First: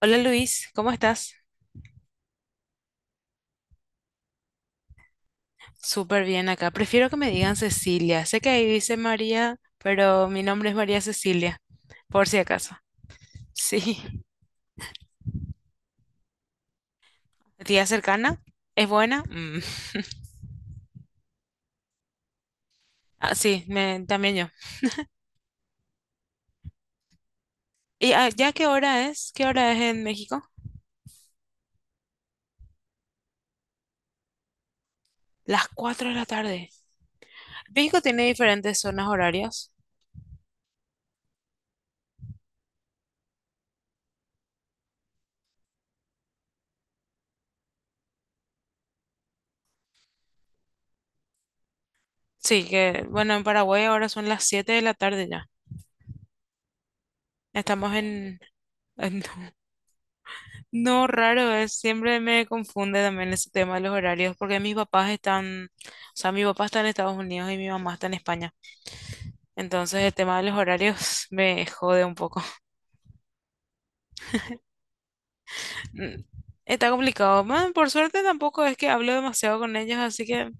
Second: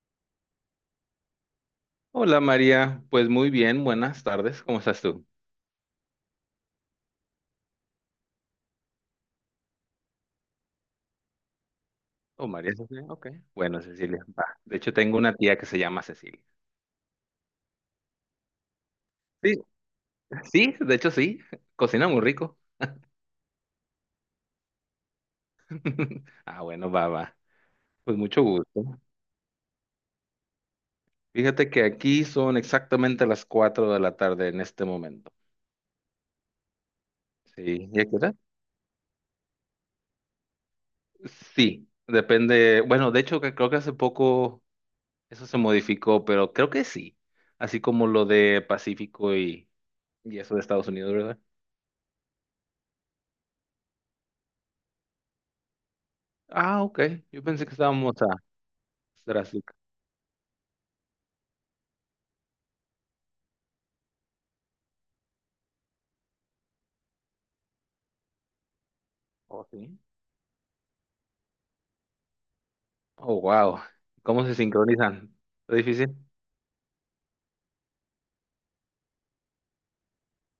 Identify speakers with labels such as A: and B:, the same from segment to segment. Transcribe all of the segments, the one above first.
A: Hola Luis, ¿cómo estás?
B: Hola María, pues muy bien, buenas tardes, ¿cómo estás tú?
A: Súper bien acá. Prefiero que me digan Cecilia. Sé que ahí dice María, pero mi nombre es María Cecilia, por si
B: Oh, María
A: acaso.
B: Cecilia, ok. Bueno,
A: Sí.
B: Cecilia, va. De hecho, tengo una tía que se llama Cecilia.
A: ¿Tía cercana? ¿Es buena?
B: Sí,
A: Mm.
B: sí, de hecho sí, cocina muy rico.
A: Ah, sí, también yo.
B: Ah, bueno, va, va.
A: ¿Y
B: Pues mucho
A: ya qué
B: gusto.
A: hora es? ¿Qué hora es en México?
B: Fíjate que aquí son exactamente las 4 de la tarde en este momento.
A: Las 4 de la tarde.
B: Sí,
A: México
B: ¿y a qué
A: tiene
B: hora?
A: diferentes zonas horarias.
B: Sí, depende. Bueno, de hecho, que creo que hace poco eso se modificó, pero creo que sí. Así como lo de Pacífico y eso de Estados Unidos, ¿verdad?
A: Sí, que bueno, en Paraguay ahora son las 7 de la tarde ya.
B: Ah, ok. Yo pensé que
A: Estamos
B: estábamos a
A: en, en
B: Strasbourg.
A: No, raro, es, siempre me confunde también ese tema de los horarios, porque mis papás están, o sea, mi papá está en Estados Unidos y mi mamá está en España.
B: Oh, sí.
A: Entonces el tema de los horarios me jode un poco.
B: Oh, wow. ¿Cómo se sincronizan? ¿Es difícil?
A: Mm, Está complicado. Man, por suerte tampoco es que hablo demasiado con ellos, así que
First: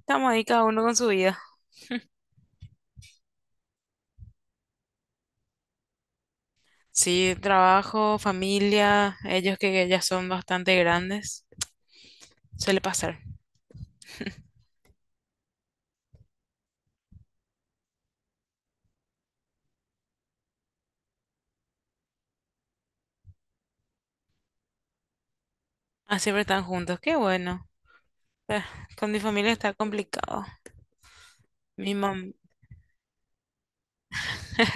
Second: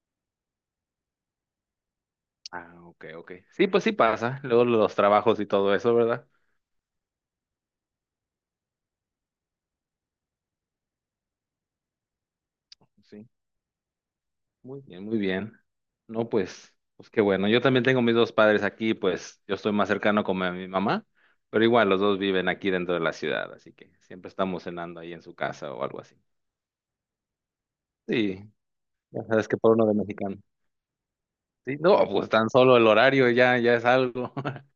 A: estamos ahí cada uno con su vida.
B: Ah, ok, ok. Sí, pues sí pasa. Luego los trabajos y todo eso, ¿verdad?
A: Sí, trabajo, familia, ellos que ya son bastante grandes, suele pasar.
B: Sí. Muy bien, muy bien. No, pues, pues qué bueno. Yo también tengo mis dos padres aquí, pues yo estoy más cercano con mi mamá, pero igual los dos viven aquí dentro de la ciudad, así que siempre estamos cenando ahí en su casa o algo así.
A: Ah, siempre están juntos, qué bueno.
B: Sí,
A: Eh, Con mi
B: ya sabes
A: familia
B: que
A: está
B: por uno de mexicano.
A: complicado.
B: Sí,
A: Mi
B: no,
A: mamá.
B: pues tan solo el horario ya, ya es algo.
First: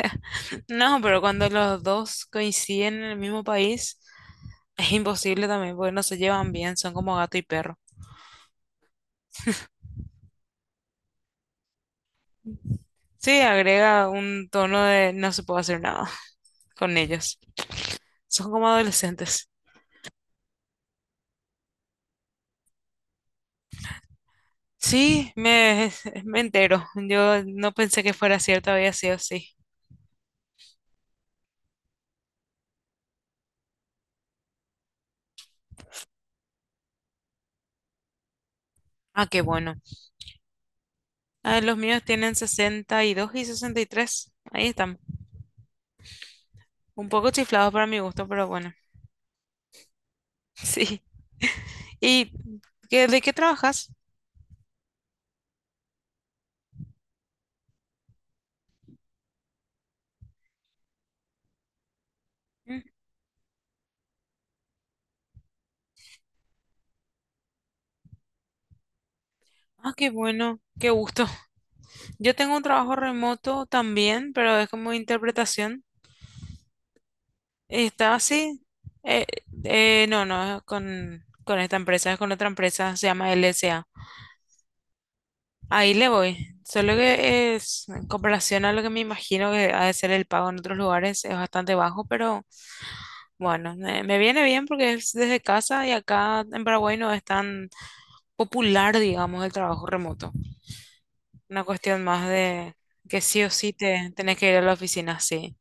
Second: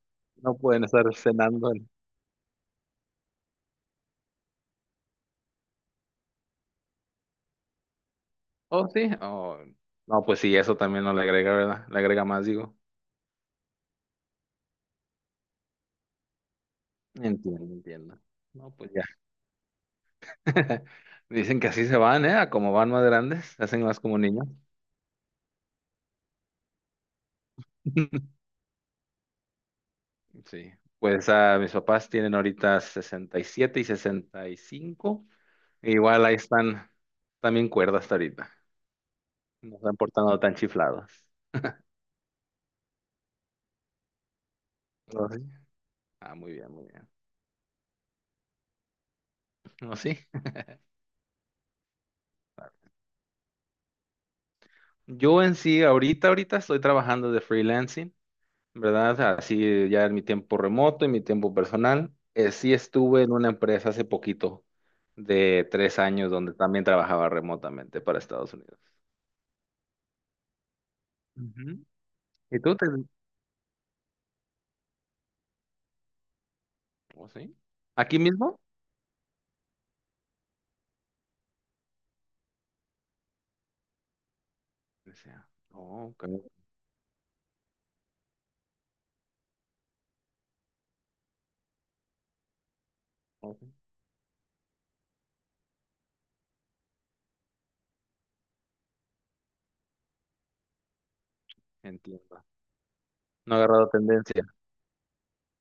B: No pueden
A: No,
B: estar
A: pero cuando
B: cenando.
A: los
B: En-
A: dos coinciden en el mismo país, es imposible también, porque no se llevan bien, son como gato y perro.
B: Oh, sí. Oh, no, pues sí, eso también no le agrega, ¿verdad? Le agrega más, digo.
A: Sí, agrega un tono de no se puede hacer nada con ellos.
B: Entiendo, entiendo.
A: Son como
B: No, pues ya.
A: adolescentes.
B: Dicen que así se van, ¿eh? A como van más grandes, se hacen más como niños.
A: Sí, me entero. Yo no pensé que fuera cierto, había sido así.
B: Sí. Pues mis papás tienen ahorita 67 y 65. Igual ahí están también cuerdas hasta ahorita.
A: Ah, qué bueno.
B: No están portando tan chiflados.
A: Ah, los míos tienen 62 y 63. Ahí están.
B: Oh, sí. Ah, muy bien, muy
A: Un
B: bien.
A: poco chiflados para mi gusto, pero bueno.
B: No, sí.
A: Sí. ¿Y de qué trabajas?
B: Yo en sí, ahorita estoy trabajando de freelancing. ¿Verdad? O sea, así ya en mi tiempo remoto y mi tiempo personal. Sí estuve en una empresa hace poquito de 3 años donde también trabajaba remotamente para Estados Unidos.
A: Ah, qué bueno, qué gusto.
B: Ujú.
A: Yo tengo
B: ¿Y
A: un
B: tú te...
A: trabajo remoto también, pero es como interpretación.
B: ¿Oh, sí?
A: Está
B: ¿Aquí mismo?
A: así. Eh, no, no, es con esta empresa, es con otra empresa, se llama LSA.
B: Decía,
A: Ahí le
B: "Oh, ok,
A: voy. Solo que es, en comparación a lo que me imagino que ha de ser el pago en otros lugares, es bastante bajo, pero
B: ok.
A: bueno, me viene bien porque es desde casa y acá en Paraguay no es tan popular, digamos, el trabajo remoto. Una cuestión más
B: Entiendo.
A: de que sí o
B: No he
A: sí
B: agarrado
A: te tenés
B: tendencia.
A: que ir a la oficina, sí.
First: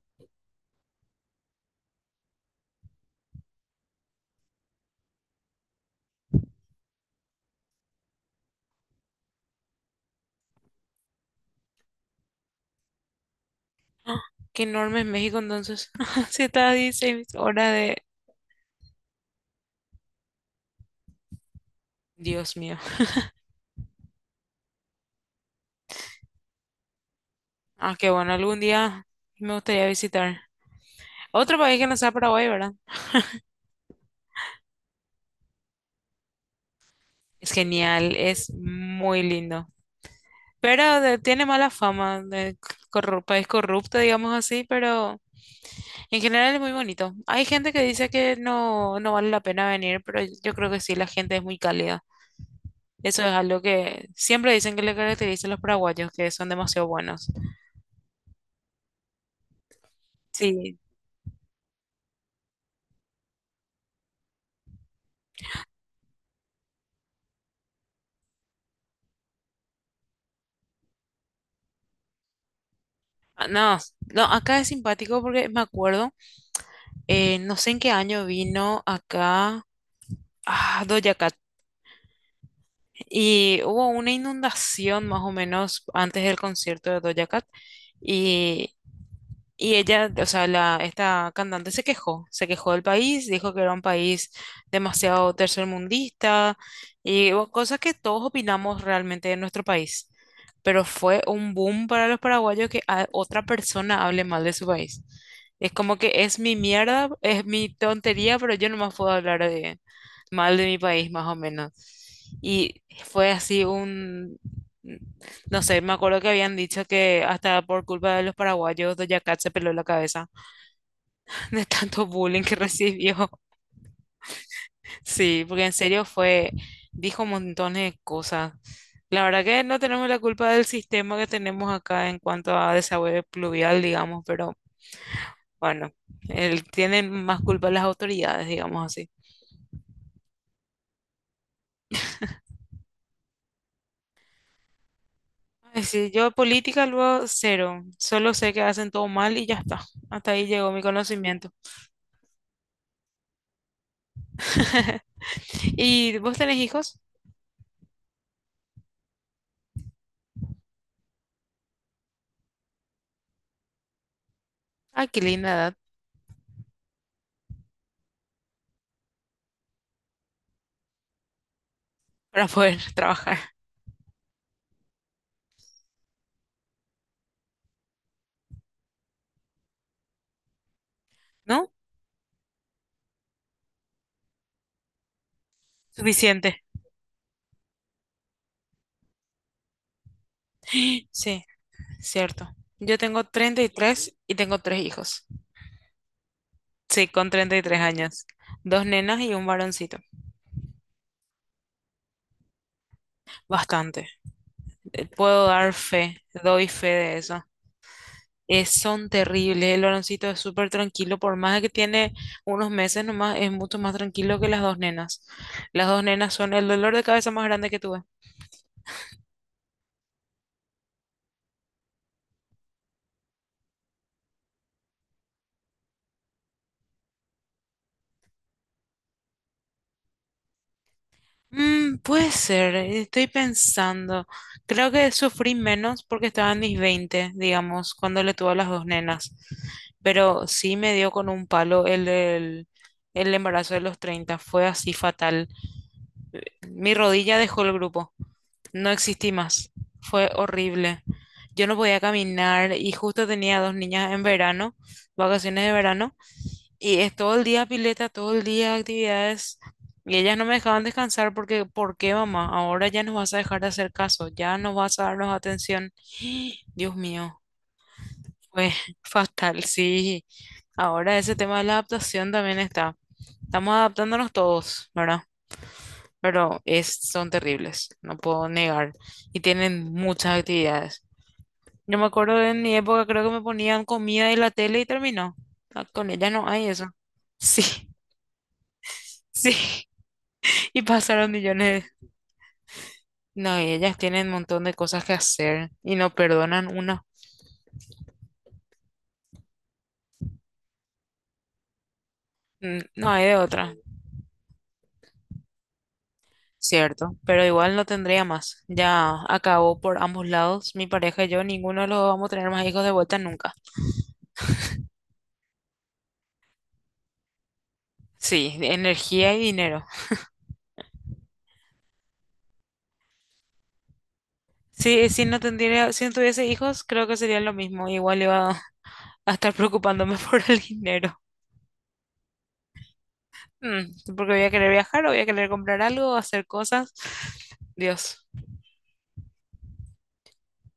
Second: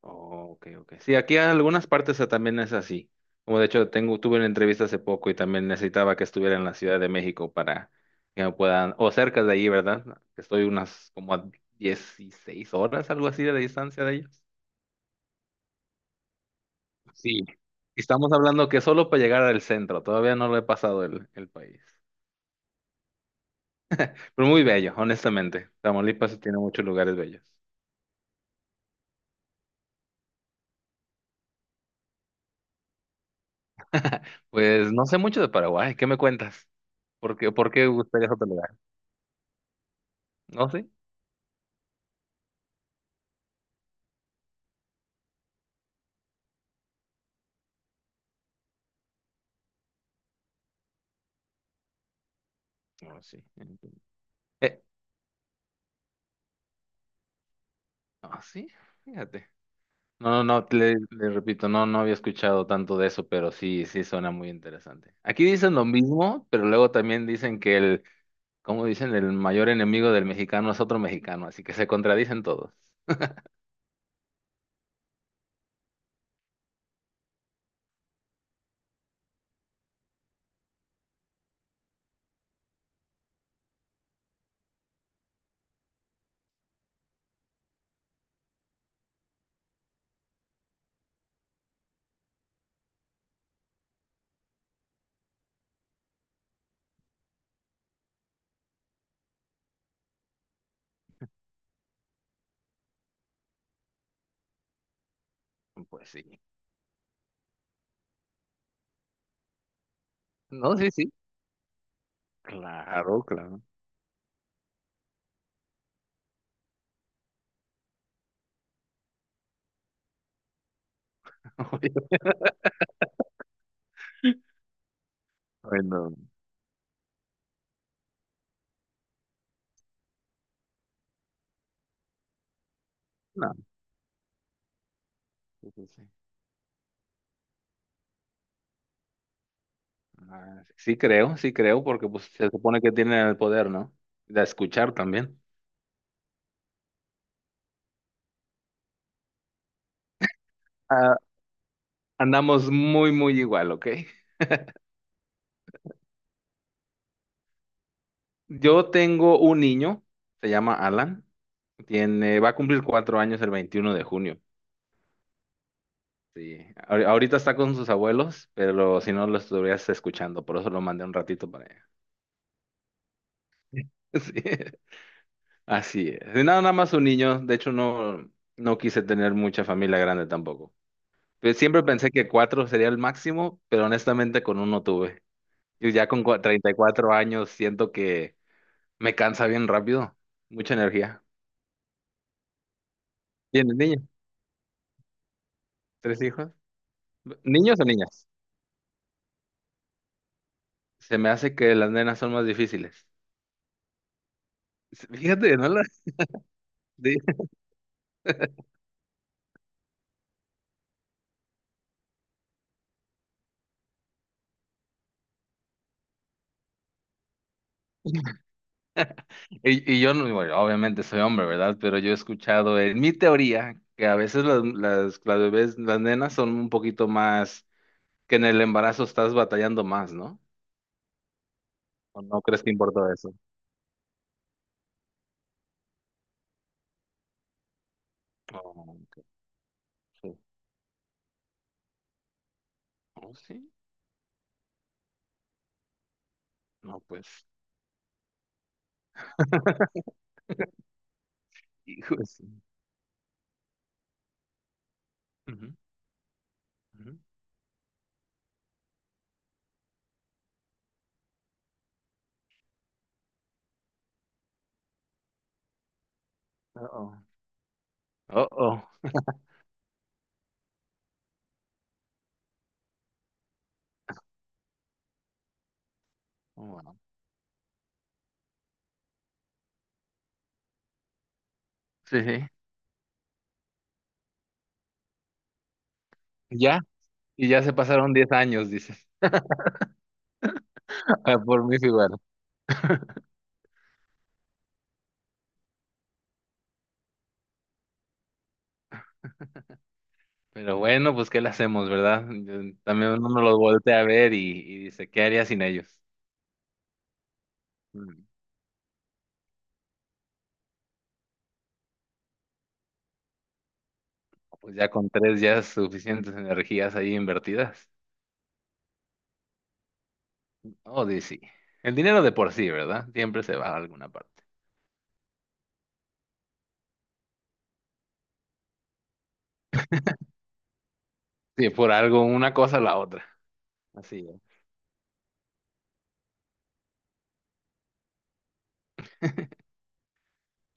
B: Oh, ok, ok. Sí, aquí en algunas partes también es así. Como de hecho, tengo, tuve una entrevista hace poco y también necesitaba que estuviera en la Ciudad de México para que me puedan, o cerca de ahí, ¿verdad? Que estoy unas como a 16 horas, algo así de distancia de
A: ¡Ah!
B: ellos.
A: Qué enorme es México entonces. Se está a 16
B: Sí.
A: horas de...
B: Estamos hablando que solo para llegar al centro, todavía no lo he pasado el país.
A: Dios mío.
B: Pero muy bello, honestamente. Tamaulipas tiene muchos lugares bellos.
A: Ah, qué bueno, algún día me gustaría visitar. Otro país que no sea Paraguay, ¿verdad?
B: Pues no sé mucho de Paraguay, ¿qué me cuentas?
A: Es
B: Por qué
A: genial,
B: buscarías otro
A: es
B: lugar?
A: muy lindo.
B: ¿No sé?
A: Pero tiene mala fama, de país corrupto, digamos así, pero en general es muy bonito. Hay gente que dice que no, no vale la pena venir, pero yo creo que sí, la gente es muy cálida. Eso
B: No,
A: es
B: sí.
A: algo
B: Entiendo.
A: que siempre dicen que
B: Eh,
A: le caracteriza a los paraguayos, que son demasiado buenos.
B: Ah, sí, fíjate. No, no, no, te-
A: Sí,
B: le repito, no, no había escuchado tanto de eso, pero sí, sí suena muy interesante. Aquí dicen lo mismo, pero luego también dicen que el, como dicen, el mayor enemigo del mexicano es otro mexicano, así que se contradicen todos.
A: ah, no, no, acá es simpático porque me acuerdo, no sé en qué año vino acá Doja Cat y hubo una inundación más o menos antes del concierto de Doja Cat y ella, o sea, la, esta cantante se quejó del país, dijo que era un país demasiado tercermundista y bueno, cosas que todos opinamos realmente de nuestro país. Pero fue un boom para los paraguayos que otra persona hable mal de su país. Es como
B: Pues
A: que es
B: sí.
A: mi mierda, es mi tontería, pero yo nomás puedo hablar mal de
B: No,
A: mi
B: sí,
A: país,
B: sí.
A: más o menos. Y
B: Claro,
A: fue
B: claro.
A: así un... No sé, me acuerdo que habían dicho que hasta por culpa de los paraguayos, Doja Cat se peló la cabeza de tanto bullying que recibió. Sí, porque en serio
B: Bueno,
A: fue, dijo montones de cosas. La verdad que no tenemos la culpa del sistema que tenemos acá en cuanto a desagüe
B: no.
A: pluvial, digamos, pero
B: Sí, sí,
A: bueno,
B: sí.
A: él, tienen más culpa las autoridades, digamos así.
B: Ah, sí creo, porque pues se supone que tienen el poder, ¿no? De escuchar también.
A: Ay, sí, yo política luego cero, solo sé que hacen todo mal y ya está. Hasta ahí llegó mi
B: Ah,
A: conocimiento.
B: andamos muy, muy igual, ¿ok?
A: ¿Y vos tenés hijos?
B: Yo tengo un niño, se llama Alan, tiene, va a cumplir 4 años el 21 de junio.
A: Ay, qué linda edad.
B: Sí, ahorita está con sus abuelos, pero si no lo estuvieras escuchando, por eso lo mandé un ratito para allá.
A: Para poder trabajar,
B: Sí, así es. Y nada, nada más un niño, de hecho no, no quise tener mucha familia grande tampoco. Pues
A: ¿no?
B: siempre pensé que cuatro sería el máximo, pero honestamente con uno tuve. Yo ya con
A: Suficiente.
B: 34 años siento que me cansa bien rápido, mucha energía.
A: Sí, cierto. Yo tengo treinta y
B: ¿Tienes niños,
A: tres y tengo tres hijos.
B: ¿tres hijos?
A: Sí, con treinta y
B: ¿Niños
A: tres
B: o
A: años.
B: niñas?
A: Dos nenas y un varoncito.
B: Se me hace que las nenas son más difíciles.
A: Bastante. Puedo
B: Fíjate, no
A: dar
B: las...
A: fe, doy fe
B: de-
A: de eso. Son terribles. El varoncito es súper tranquilo, por más de que tiene unos meses nomás, es mucho más tranquilo que las dos nenas. Las dos nenas son el dolor de cabeza más grande que tuve.
B: Y yo, no- bueno, obviamente soy hombre, ¿verdad? Pero yo he escuchado en mi teoría que a veces las bebés, las nenas son un poquito más, que en el embarazo estás batallando más, ¿no?
A: Mm,
B: ¿O
A: puede
B: no crees que
A: ser,
B: importa
A: estoy
B: eso?
A: pensando. Creo que sufrí menos porque estaba en mis veinte, digamos, cuando le tuve a las dos
B: Oh, ok,
A: nenas.
B: sí.
A: Pero sí me dio con un palo el
B: Oh, sí.
A: embarazo de los 30. Fue así fatal. Mi
B: No, pues.
A: rodilla dejó el grupo. No existí más. Fue horrible. Yo no podía
B: Hijo de su-
A: caminar y justo tenía dos niñas en verano, vacaciones de
B: Ujú,
A: verano. Y es
B: ujú.
A: todo el día pileta, todo el día actividades. Y ellas no me dejaban descansar porque, ¿por qué, mamá? Ahora ya nos vas a dejar de hacer caso, ya no vas a darnos atención. Dios
B: Uh-oh.
A: mío, fue
B: Uh-oh.
A: fatal, sí. Ahora ese tema de la adaptación también está. Estamos adaptándonos todos, ¿verdad? Pero
B: Oh,
A: es,
B: wow.
A: son terribles, no puedo negar. Y tienen muchas actividades. Yo me
B: Sí,
A: acuerdo
B: sí.
A: de en mi época, creo que me ponían comida y la tele y terminó. Ah, con ellas no hay
B: Ya.
A: eso.
B: Y ya se
A: Sí,
B: pasaron 10 años, dices.
A: sí. Y pasaron
B: Por mi
A: millones.
B: figura.
A: No, y ellas tienen un montón de cosas que hacer y no perdonan una.
B: Pero bueno, pues ¿qué le hacemos, verdad? Yo-
A: Mm, no
B: También
A: hay de
B: uno los
A: otra,
B: voltea a ver y dice, ¿qué haría sin ellos?
A: cierto. Pero igual no tendría
B: Mm,
A: más. Ya acabó por ambos lados. Mi pareja y yo, ninguno de los dos vamos a tener más hijos de vuelta nunca.
B: pues ya con tres ya es suficientes energías ahí invertidas.
A: Sí, de energía y dinero.
B: Oh, sí. El dinero de por sí, ¿verdad? Siempre se va a alguna parte.
A: Sí, si no tendría, si no tuviese hijos, creo que sería lo mismo. Igual iba a estar preocupándome por el dinero.
B: Sí, por algo, una cosa o la otra.
A: Mm,
B: Así
A: porque
B: es.
A: voy a querer viajar, o voy a querer comprar algo, hacer cosas. Dios.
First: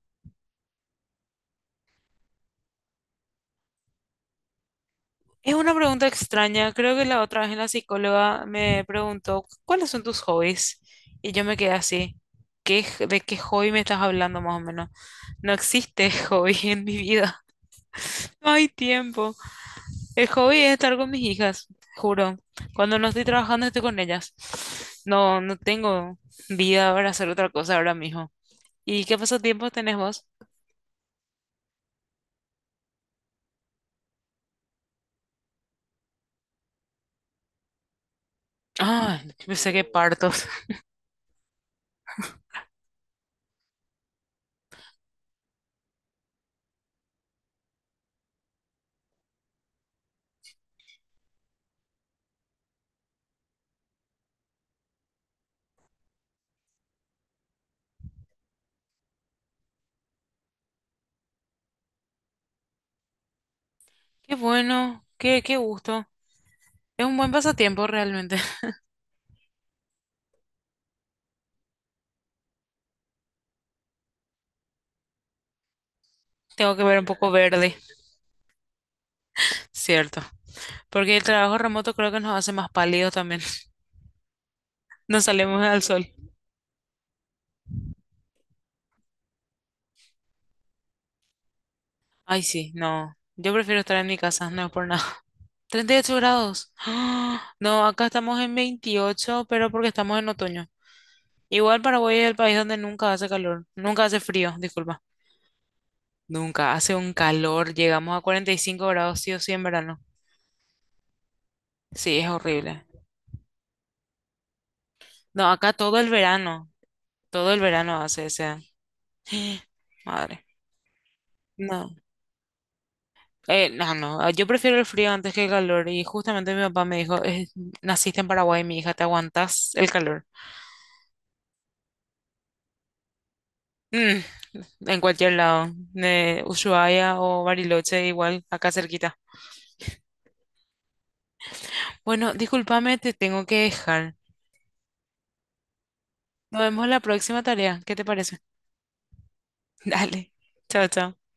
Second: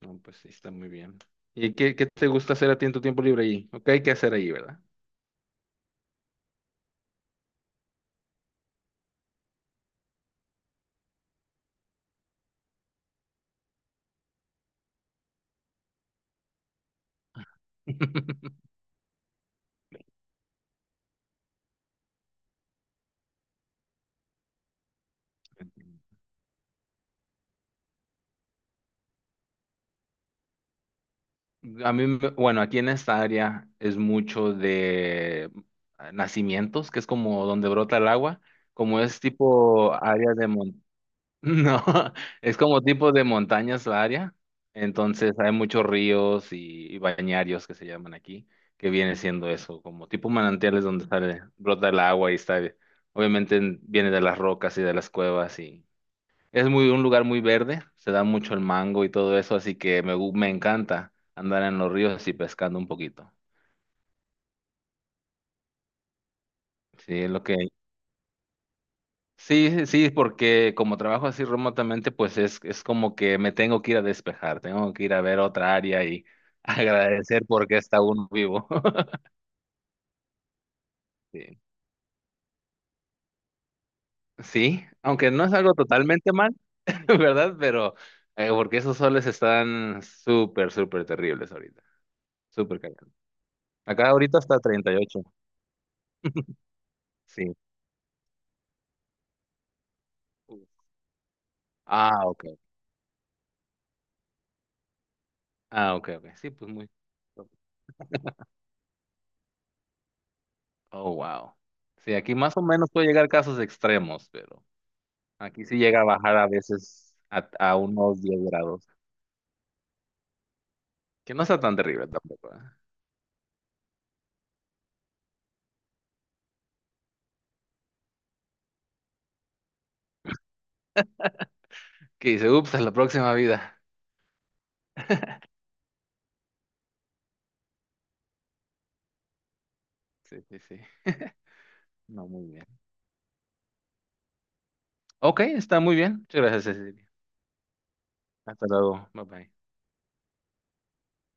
B: No, pues sí, está muy bien. ¿Y qué, qué te gusta hacer a ti en tu tiempo libre ahí? Ok, hay que hacer ahí, ¿verdad?
A: Es una pregunta extraña. Creo que la otra vez la psicóloga me preguntó, ¿cuáles son tus hobbies? Y yo me quedé así. ¿Qué, de qué hobby me estás hablando más o menos? No existe hobby en mi vida. No hay tiempo. El hobby es estar con mis hijas, juro. Cuando no estoy trabajando estoy con ellas. No, no tengo vida para hacer otra cosa ahora mismo. ¿Y qué pasatiempos tenés vos?
B: A mí, me- bueno, aquí en esta área es mucho de nacimientos, que es como donde brota el agua, como es
A: Ah, pensé que
B: tipo área
A: partos.
B: de mon- no, es como tipo de montañas la área, entonces hay muchos ríos y bañarios que se llaman aquí, que viene siendo eso, como tipo manantiales donde sale, brota el agua y está, obviamente viene de las rocas y de las cuevas y es muy un lugar muy verde, se da mucho el mango y todo eso, así que me, me encanta andar en los ríos así pescando un poquito.
A: Qué bueno, qué, qué gusto. Es un
B: Sí, es
A: buen
B: lo que
A: pasatiempo realmente.
B: sí, sí, sí, porque como trabajo así remotamente, pues es como que me tengo que ir a despejar, tengo que ir a ver otra área y
A: Tengo que ver un poco
B: agradecer
A: verde,
B: porque está uno vivo.
A: cierto. Porque el trabajo
B: Sí,
A: remoto creo que nos hace más pálidos también.
B: sí,
A: No
B: aunque no es
A: salimos
B: algo
A: al sol.
B: totalmente mal, ¿verdad? Pero porque esos soles están súper, súper terribles ahorita,
A: Ay, sí,
B: súper calientes.
A: no. Yo prefiero estar en
B: Acá
A: mi
B: ahorita
A: casa,
B: está
A: no es por
B: treinta y
A: nada.
B: ocho
A: 38 grados.
B: sí.
A: No, acá estamos en 28 pero porque estamos en otoño. Igual Paraguay
B: Ah,
A: es el país
B: ok.
A: donde nunca hace calor, nunca hace frío, disculpa.
B: Ah, ok, ok. Sí, pues
A: Nunca
B: muy.
A: hace un calor, llegamos a 45 grados sí o sí en verano.
B: Oh, wow. Sí,
A: Sí, es
B: aquí más o
A: horrible.
B: menos puede llegar casos extremos, pero
A: No,
B: aquí
A: acá
B: sí llega a bajar a veces
A: todo el
B: a
A: verano
B: unos
A: hace
B: 10
A: ese...
B: grados,
A: Madre.
B: que no está tan
A: No.
B: terrible tampoco. ¿Eh?
A: No, no, ah, yo prefiero el frío antes que el calor y justamente mi papá me dijo, "Es- naciste en Paraguay, mi hija, te aguantas el calor."
B: Que dice, ups, a la próxima vida.
A: Mm, en cualquier lado, de Ushuaia o Bariloche, igual, acá cerquita.
B: Sí, sí, sí. No,
A: Bueno,
B: muy bien.
A: discúlpame, te tengo que dejar.
B: Ok, está muy bien. Muchas
A: Nos
B: gracias,
A: vemos la
B: Cecilia.
A: próxima tarea, ¿qué te parece?
B: Hasta luego. Bye bye.
A: Dale, chao, chao.